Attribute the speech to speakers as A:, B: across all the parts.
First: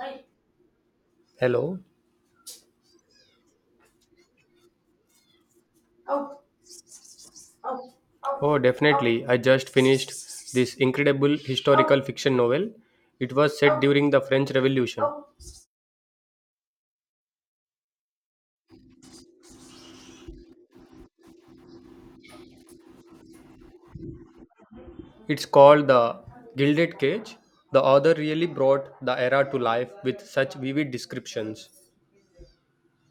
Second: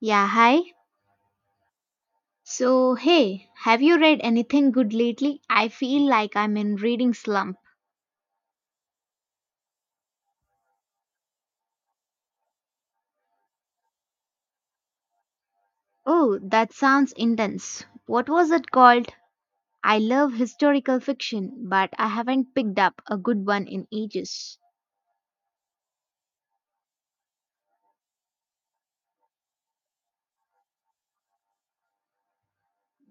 A: Yeah, hi.
B: Hello.
A: So, hey, have you read anything good lately? I feel like I'm in reading slump.
B: Oh, definitely. I just finished this incredible historical fiction novel. It was set during the French Revolution.
A: Oh, that sounds intense. What was it called? I love historical fiction, but I haven't picked up a good one in ages.
B: It's called The Gilded Cage. The author really brought the era to life with such vivid descriptions.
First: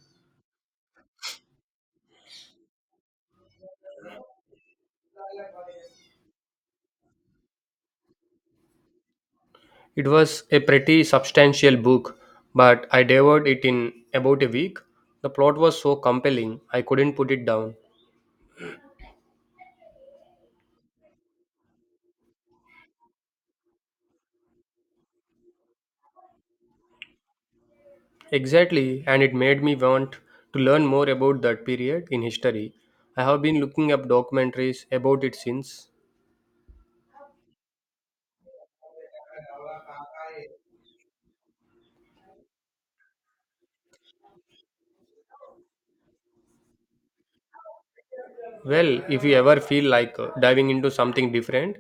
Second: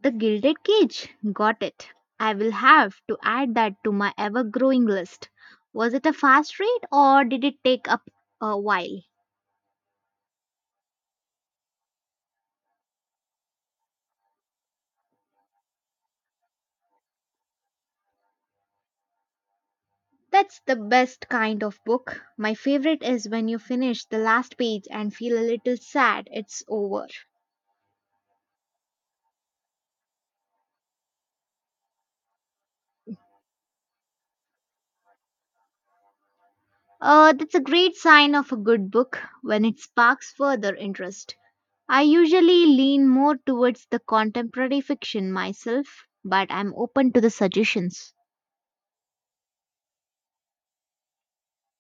A: The Gilded Cage. Got it. I will have to add that to my ever growing list. Was it a fast read or did it take up a while?
B: It was a pretty substantial book, but I devoured it in about a week. The plot was so compelling, I couldn't put it down.
A: That's the best kind of book. My favorite is when you finish the last page and feel a little sad it's over.
B: Exactly, and it made me want to learn more about that period in history. I have been looking up documentaries about it since.
A: That's a great sign of a good book when it sparks further interest. I usually lean more towards the contemporary fiction myself, but I'm open to the suggestions.
B: Well, if you ever feel like diving into something different,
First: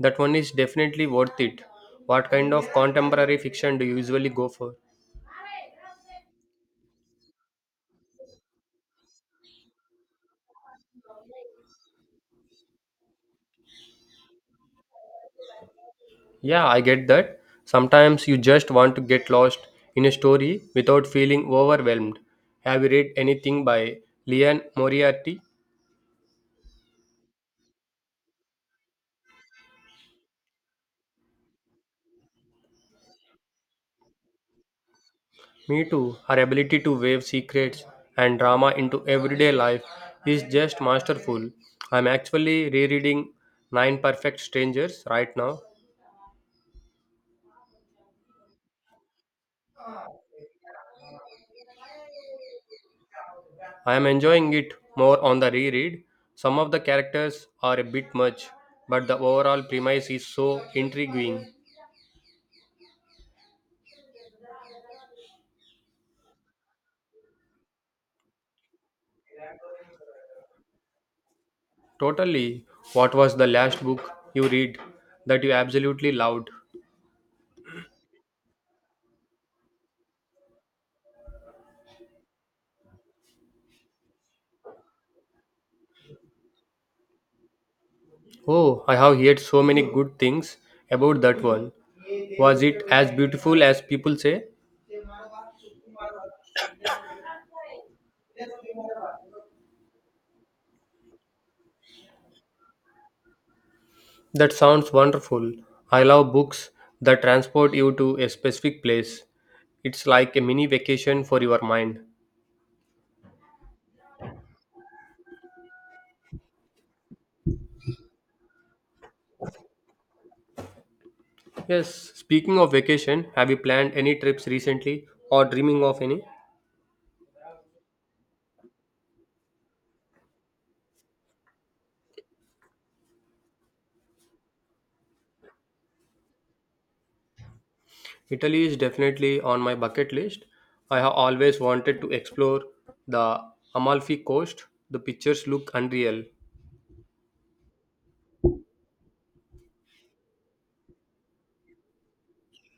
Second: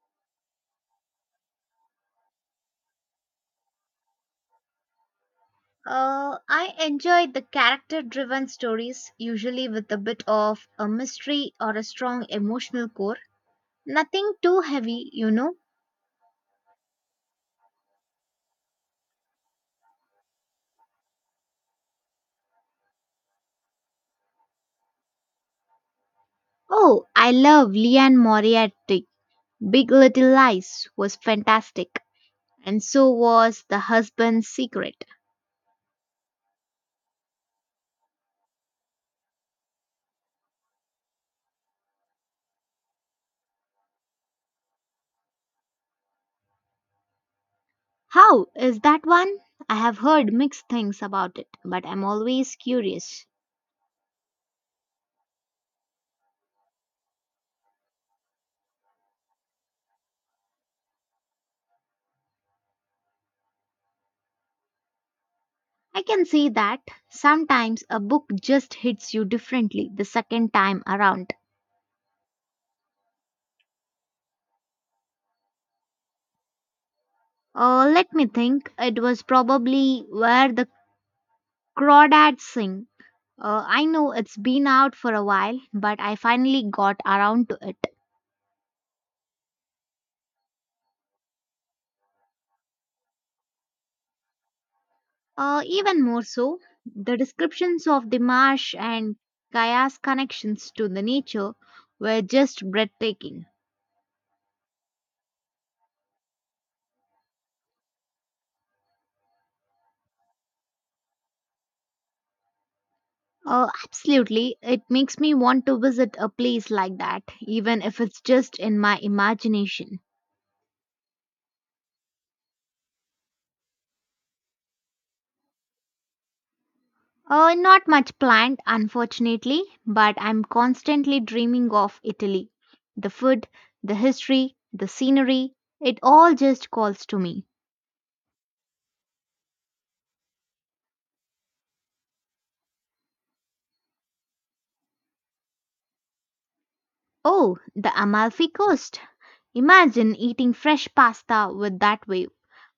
B: that one is definitely worth it. What kind of contemporary fiction do you usually go for?
A: I enjoy the character driven stories, usually with a bit of a mystery or a strong emotional core. Nothing too heavy.
B: Yeah, I get that. Sometimes you just want to get lost in a story without feeling overwhelmed. Have you read anything by Leon Moriarty?
A: Oh, I love Leanne Moriarty. Big Little Lies was fantastic, and so was The Husband's Secret.
B: Me too. Her ability to weave secrets and drama into everyday life is just masterful. I'm actually rereading Nine Perfect Strangers right now.
A: How is that one? I have heard mixed things about it, but I'm always curious.
B: I am enjoying it more on the reread. Some of the characters are a bit much, but the overall premise is so intriguing.
A: I can see that sometimes a book just hits you differently the second time around.
B: Totally. What was the last book you read that you absolutely loved?
A: Let me think. It was probably Where the Crawdads Sing. I know it's been out for a while, but I finally got around to it.
B: Oh, I have heard so many good things about that one. Was it as beautiful as people say?
A: Even more so, the descriptions of the marsh and Kaya's connections to the nature were just breathtaking.
B: That sounds wonderful. I love books that transport you to a specific place. It's like a mini vacation for your mind.
A: Absolutely, it makes me want to visit a place like that, even if it's just in my imagination.
B: Yes, speaking of vacation, have you planned any trips recently or dreaming of any?
A: Not much planned, unfortunately, but I'm constantly dreaming of Italy. The food, the history, the scenery, it all just calls to me.
B: Italy is definitely on my bucket list. I have always wanted to explore the Amalfi Coast. The pictures look unreal,
A: Oh, the Amalfi Coast. Imagine eating fresh pasta with that wave.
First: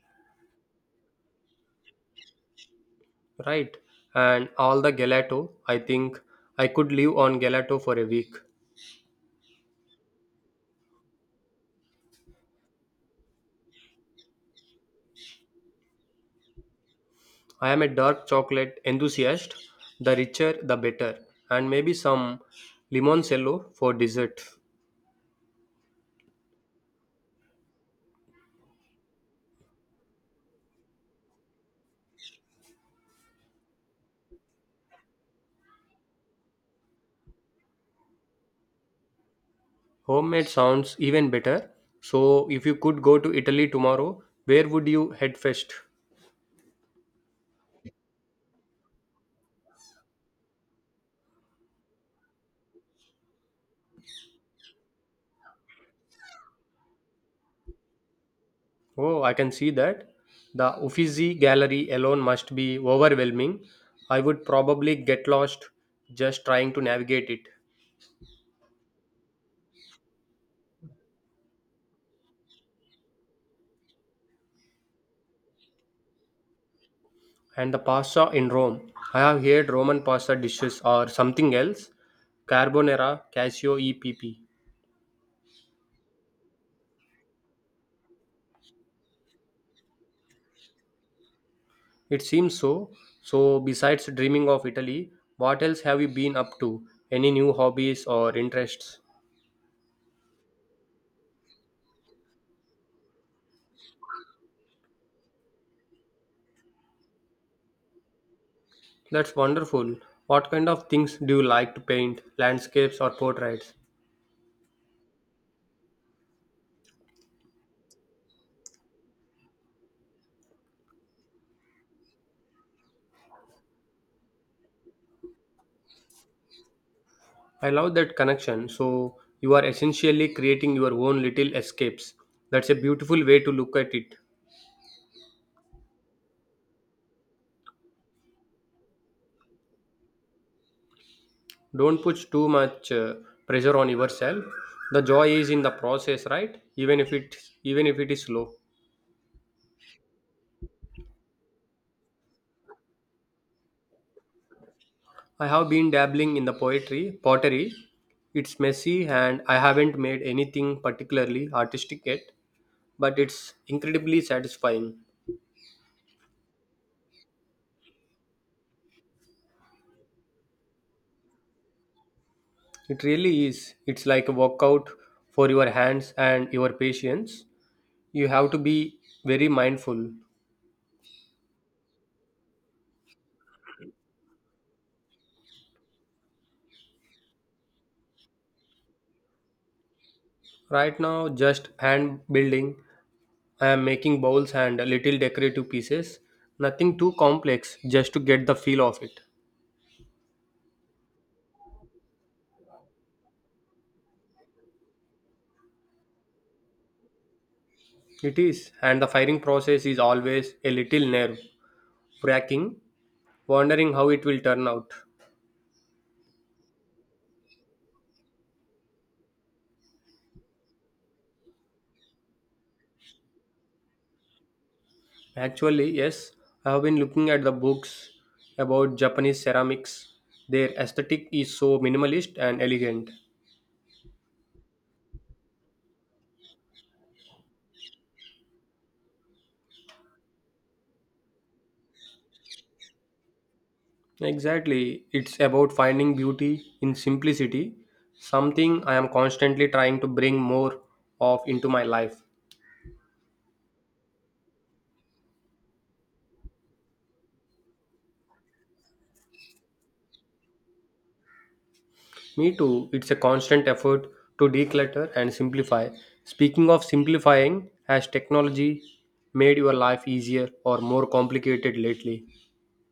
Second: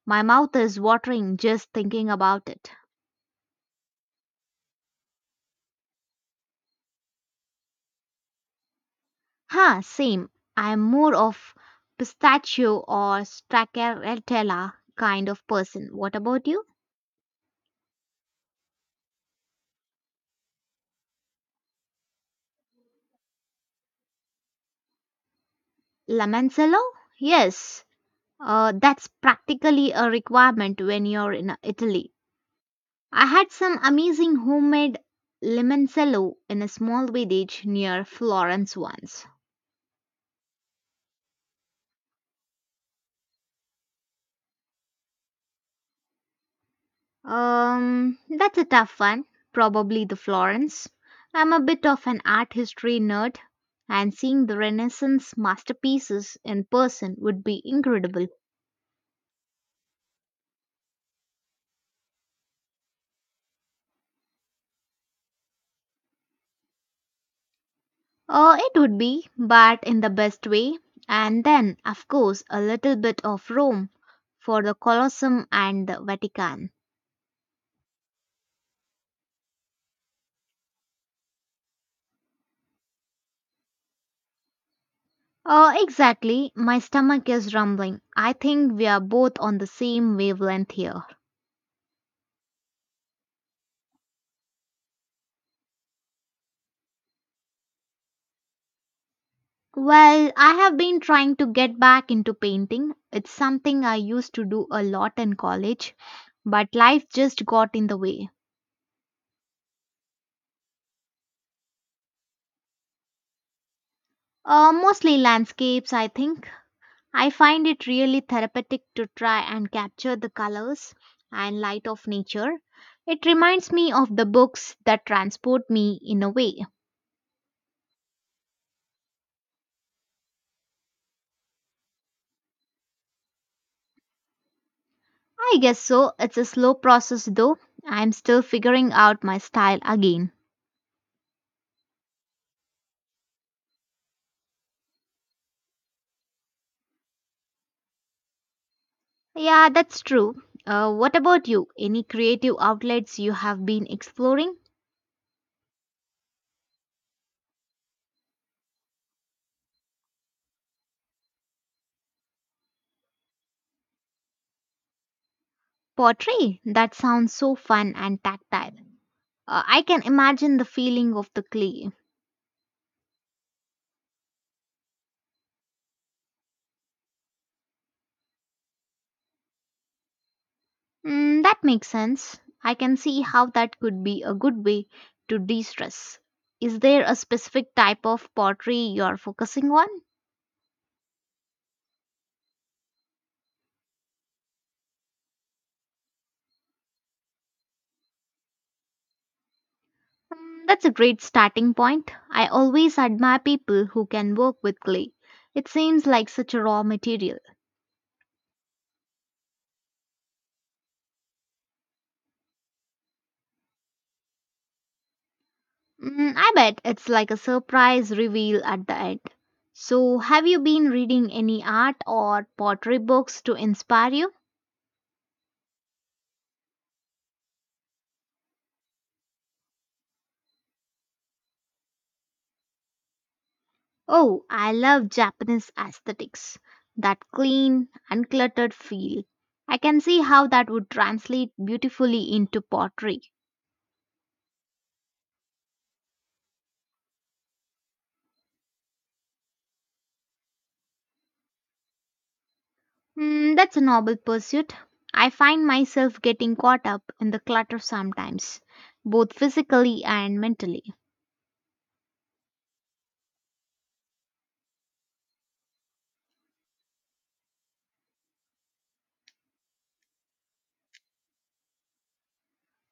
A: My mouth is watering just thinking about it.
B: right? And all the gelato. I think I could live on gelato for a week.
A: Huh, same. I'm more of pistachio or stracciatella kind of person. What about you?
B: I am a dark chocolate enthusiast, the richer the better, and maybe some limoncello for dessert.
A: Lamancello? Yes. That's practically a requirement when you're in Italy. I had some amazing homemade limoncello in a small village near Florence once.
B: Homemade sounds even better. So, if you could go to Italy tomorrow, where would you head first?
A: That's a tough one. Probably the Florence. I'm a bit of an art history nerd, and seeing the Renaissance masterpieces in person would be incredible.
B: Oh, I can see that. The Uffizi gallery alone must be overwhelming. I would probably get lost just trying to navigate it.
A: Oh, it would be, but in the best way. And then, of course, a little bit of Rome for the Colosseum and the Vatican.
B: And the pasta in Rome. I have heard Roman pasta dishes or something else. Carbonara, Casio EPP.
A: Oh, exactly. My stomach is rumbling. I think we are both on the same wavelength here.
B: It seems so. So, besides dreaming of Italy, what else have you been up to? Any new hobbies or interests?
A: Well, I have been trying to get back into painting. It's something I used to do a lot in college, but life just got in the way.
B: That's wonderful. What kind of things do you like to paint? Landscapes or portraits?
A: Mostly landscapes, I think. I find it really therapeutic to try and capture the colors and light of nature. It reminds me of the books that transport me in a way.
B: I love that connection. So, you are essentially creating your own little escapes. That's a beautiful way to look at it.
A: I guess so. It's a slow process though. I'm still figuring out my style again.
B: Don't put too much pressure on yourself. The joy is in the process, right? Even if it is slow.
A: Yeah, that's true. What about you? Any creative outlets you have been exploring?
B: I have been dabbling in the poetry, pottery. It's messy and I haven't made anything particularly artistic yet, but it's incredibly satisfying.
A: Pottery? That sounds so fun and tactile. I can imagine the feeling of the clay.
B: It really is. It's like a workout for your hands and your patience. You have to be very mindful.
A: Mm, that makes sense. I can see how that could be a good way to de stress. Is there a specific type of pottery you're focusing on?
B: Right now, just hand building. I am making bowls and little decorative pieces. Nothing too complex, just to get the feel of it.
A: Mm, that's a great starting point. I always admire people who can work with clay. It seems like such a raw material.
B: It is, and the firing process is always a little nerve fracking, wondering how it will turn out.
A: Mm, I bet it's like a surprise reveal at the end. So, have you been reading any art or pottery books to inspire you?
B: Actually, yes, I have been looking at the books about Japanese ceramics. Their aesthetic is so minimalist and elegant.
A: Oh, I love Japanese aesthetics. That clean, uncluttered feel. I can see how that would translate beautifully into pottery.
B: Exactly, it's about finding beauty in simplicity, something I am constantly trying to bring more of into my life.
A: Mm, that's a noble pursuit. I find myself getting caught up in the clutter sometimes, both physically and mentally.
B: Me too, it's a constant effort to declutter and simplify. Speaking of simplifying, has technology made your life easier or more complicated lately?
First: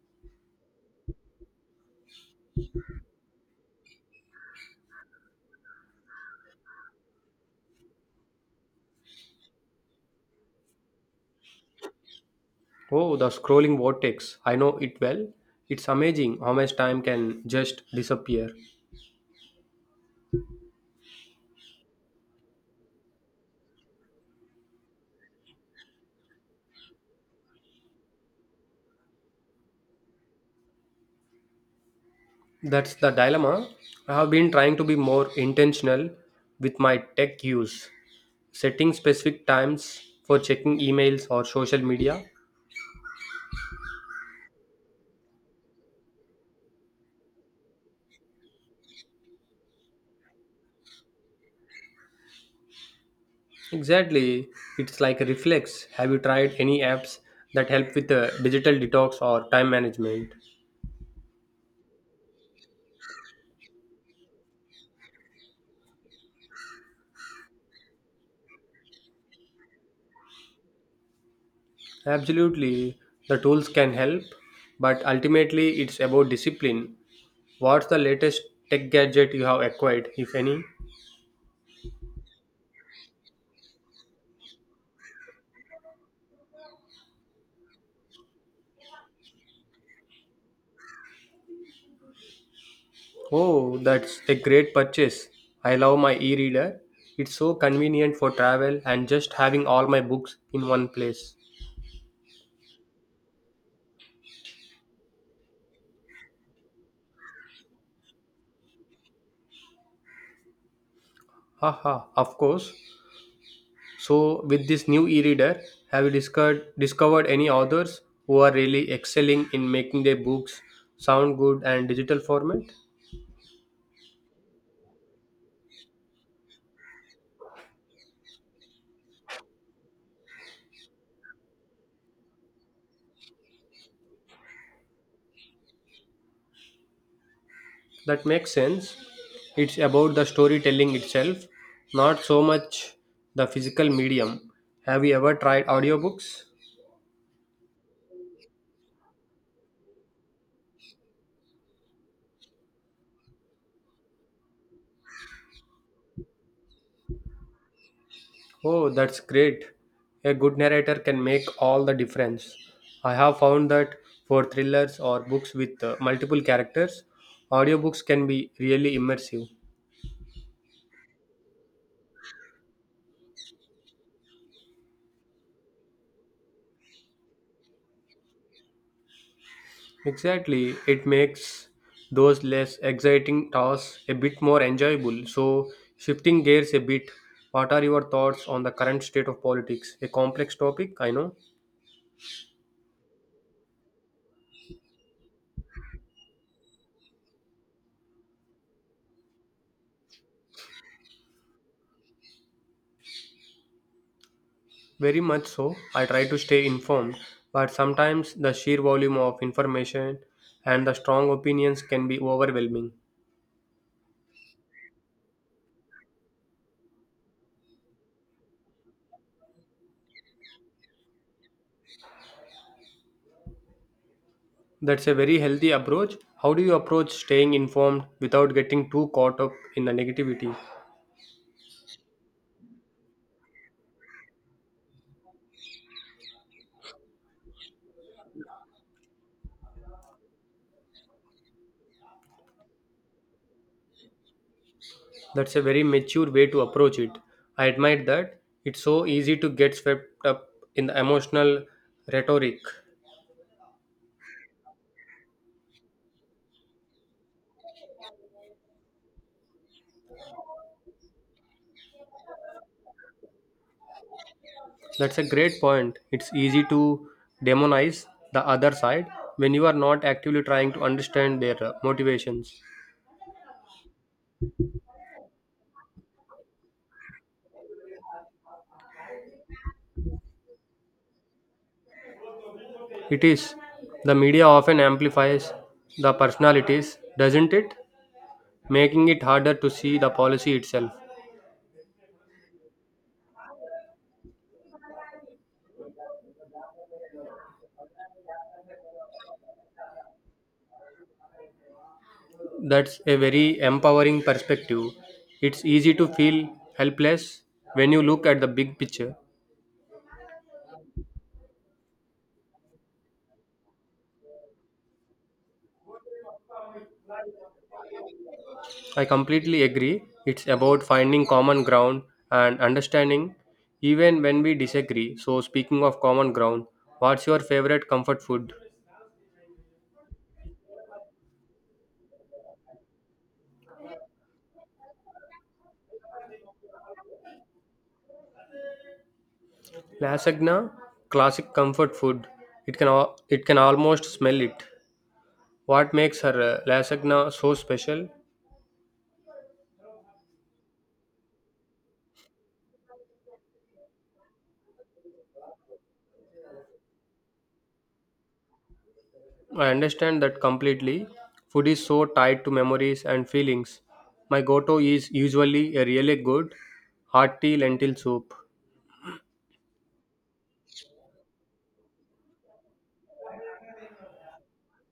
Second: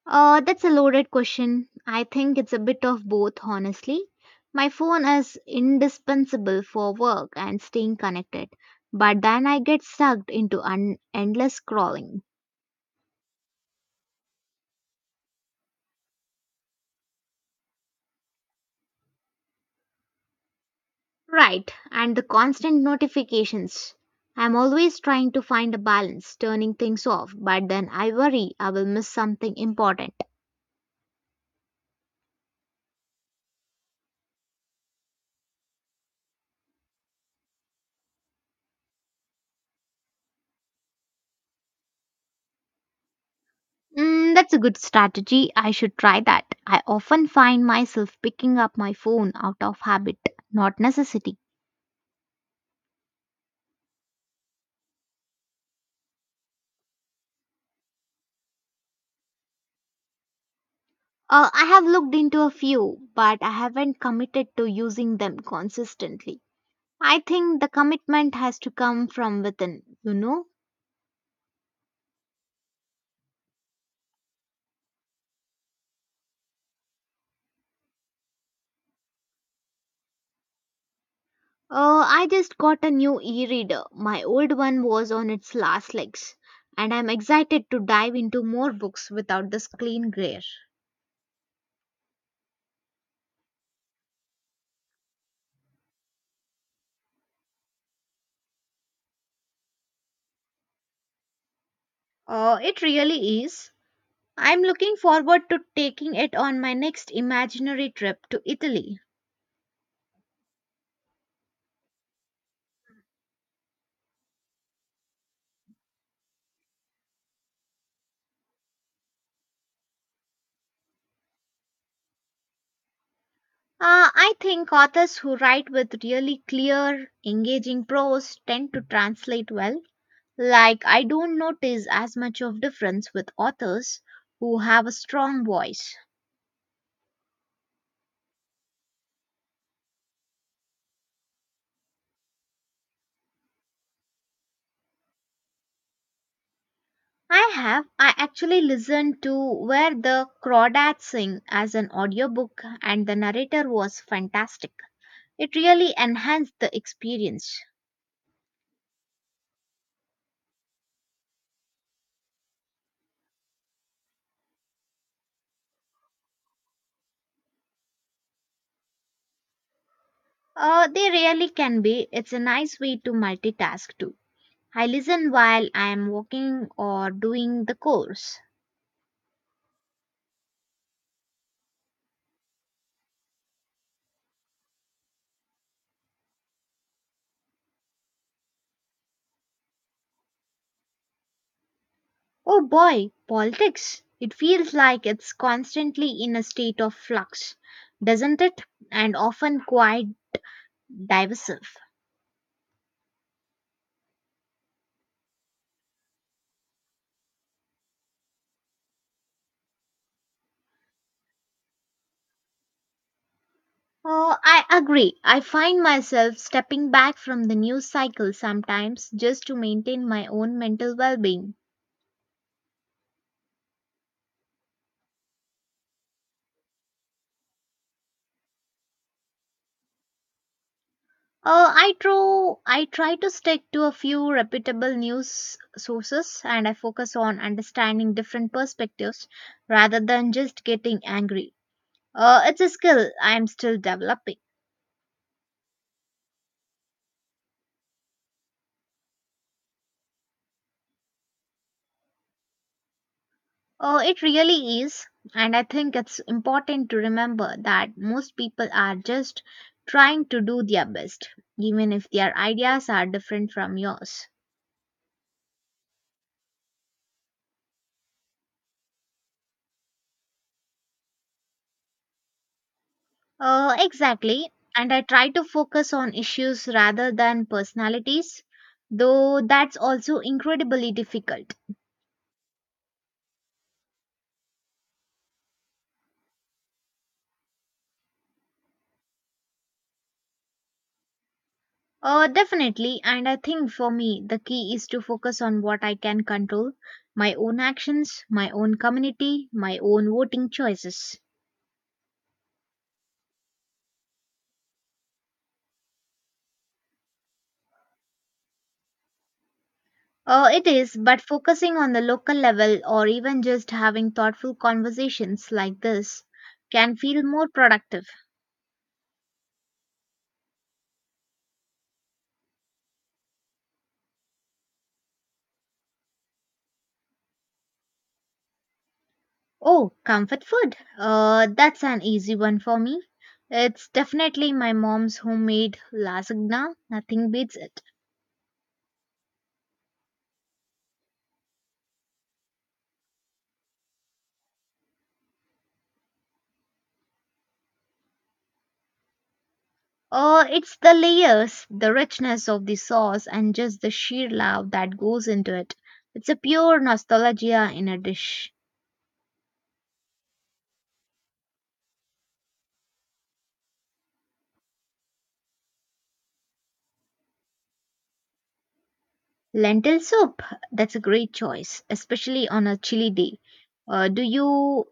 A: That's a loaded question. I think it's a bit of both, honestly. My phone is indispensable for work and staying connected, but then I get sucked into endless scrolling.
B: Oh, the scrolling vortex. I know it well. It's amazing how much time can just disappear.
A: Right, and the constant notifications. I'm always trying to find a balance, turning things off, but then I worry I will miss something important.
B: That's the dilemma. I have been trying to be more intentional with my tech use, setting specific times for checking emails or social media.
A: Mm, that's a good strategy. I should try that. I often find myself picking up my phone out of habit, not necessity.
B: Exactly. It's like a reflex. Have you tried any apps that help with the digital detox or time management?
A: I have looked into a few, but I haven't committed to using them consistently. I think the commitment has to come from within, you know?
B: Absolutely, the tools can help, but ultimately it's about discipline. What's the latest tech gadget you have acquired, if any?
A: I just got a new e reader. My old one was on its last legs, and I'm excited to dive into more books without the screen glare.
B: Oh, that's a great purchase. I love my e reader. It's so convenient for travel and just having all my books in one place.
A: It really is. I'm looking forward to taking it on my next imaginary trip to Italy.
B: Haha, of course. So, with this new e reader, have you discovered any authors who are really excelling in making their books sound good and digital format?
A: I think authors who write with really clear, engaging prose tend to translate well. Like, I don't notice as much of difference with authors who have a strong voice.
B: That makes sense. It's about the storytelling itself, not so much the physical medium. Have you ever tried audiobooks?
A: I have. I actually listened to Where the Crawdads Sing as an audiobook, and the narrator was fantastic. It really enhanced the experience.
B: Oh, that's great. A good narrator can make all the difference. I have found that for thrillers or books with multiple characters, audiobooks can be really immersive.
A: They really can be. It's a nice way to multitask too. I listen while I am walking or doing the course.
B: Exactly, it makes those less exciting tasks a bit more enjoyable. So, shifting gears a bit, what are your thoughts on the current state of politics? A complex topic, I know.
A: Oh boy, politics. It feels like it's constantly in a state of flux, doesn't it? And often quite divisive.
B: Very much so. I try to stay informed, but sometimes the sheer volume of information and the strong opinions can be overwhelming.
A: Oh, I agree. I find myself stepping back from the news cycle sometimes just to maintain my own mental well being.
B: That's a very healthy approach. How do you approach staying informed without getting too caught up in the negativity?
A: I try to stick to a few reputable news sources and I focus on understanding different perspectives rather than just getting angry. It's a skill I am still developing.
B: That's a very mature way to approach it. I admire that. It's so easy to get swept up in the emotional rhetoric.
A: It really is, and I think it's important to remember that most people are just trying to do their best, even if their ideas are different from yours.
B: That's a great point. It's easy to demonize the other side when you are not actively trying to understand their motivations.
A: Exactly. And I try to focus on issues rather than personalities, though that's also incredibly difficult.
B: It is. The media often amplifies the personalities, doesn't it? Making it harder to see the policy itself.
A: Definitely. And I think for me, the key is to focus on what I can control my own actions, my own community, my own voting choices.
B: That's a very empowering perspective. It's easy to feel helpless when you look at the big picture.
A: It is, but focusing on the local level or even just having thoughtful conversations like this can feel more productive.
B: I completely agree. It's about finding common ground and understanding even when we disagree. So, speaking of common ground, what's your favorite comfort food?
A: Oh, comfort food. That's an easy one for me. It's definitely my mom's homemade lasagna. Nothing beats it.
B: Lasagna, classic comfort food. It can almost smell it. What makes her lasagna so special?
A: It's the layers, the richness of the sauce, and just the sheer love that goes into it. It's a pure nostalgia in a dish.
B: I understand that completely. Food is so tied to memories and feelings. My goto is usually a really good hearty lentil soup.
A: Lentil soup. That's a great choice, especially on a chilly day. Do you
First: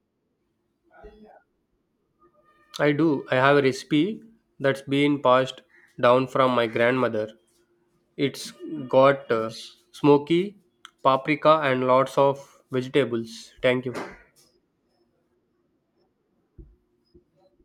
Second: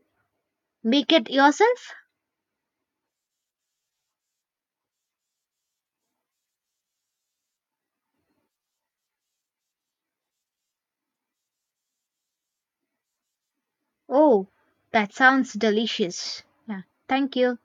A: make it yourself?
B: I do. I have a recipe that's been passed down from my grandmother. It's got smoky paprika and lots of vegetables. Thank you.
A: Oh, that sounds delicious. Yeah, thank you.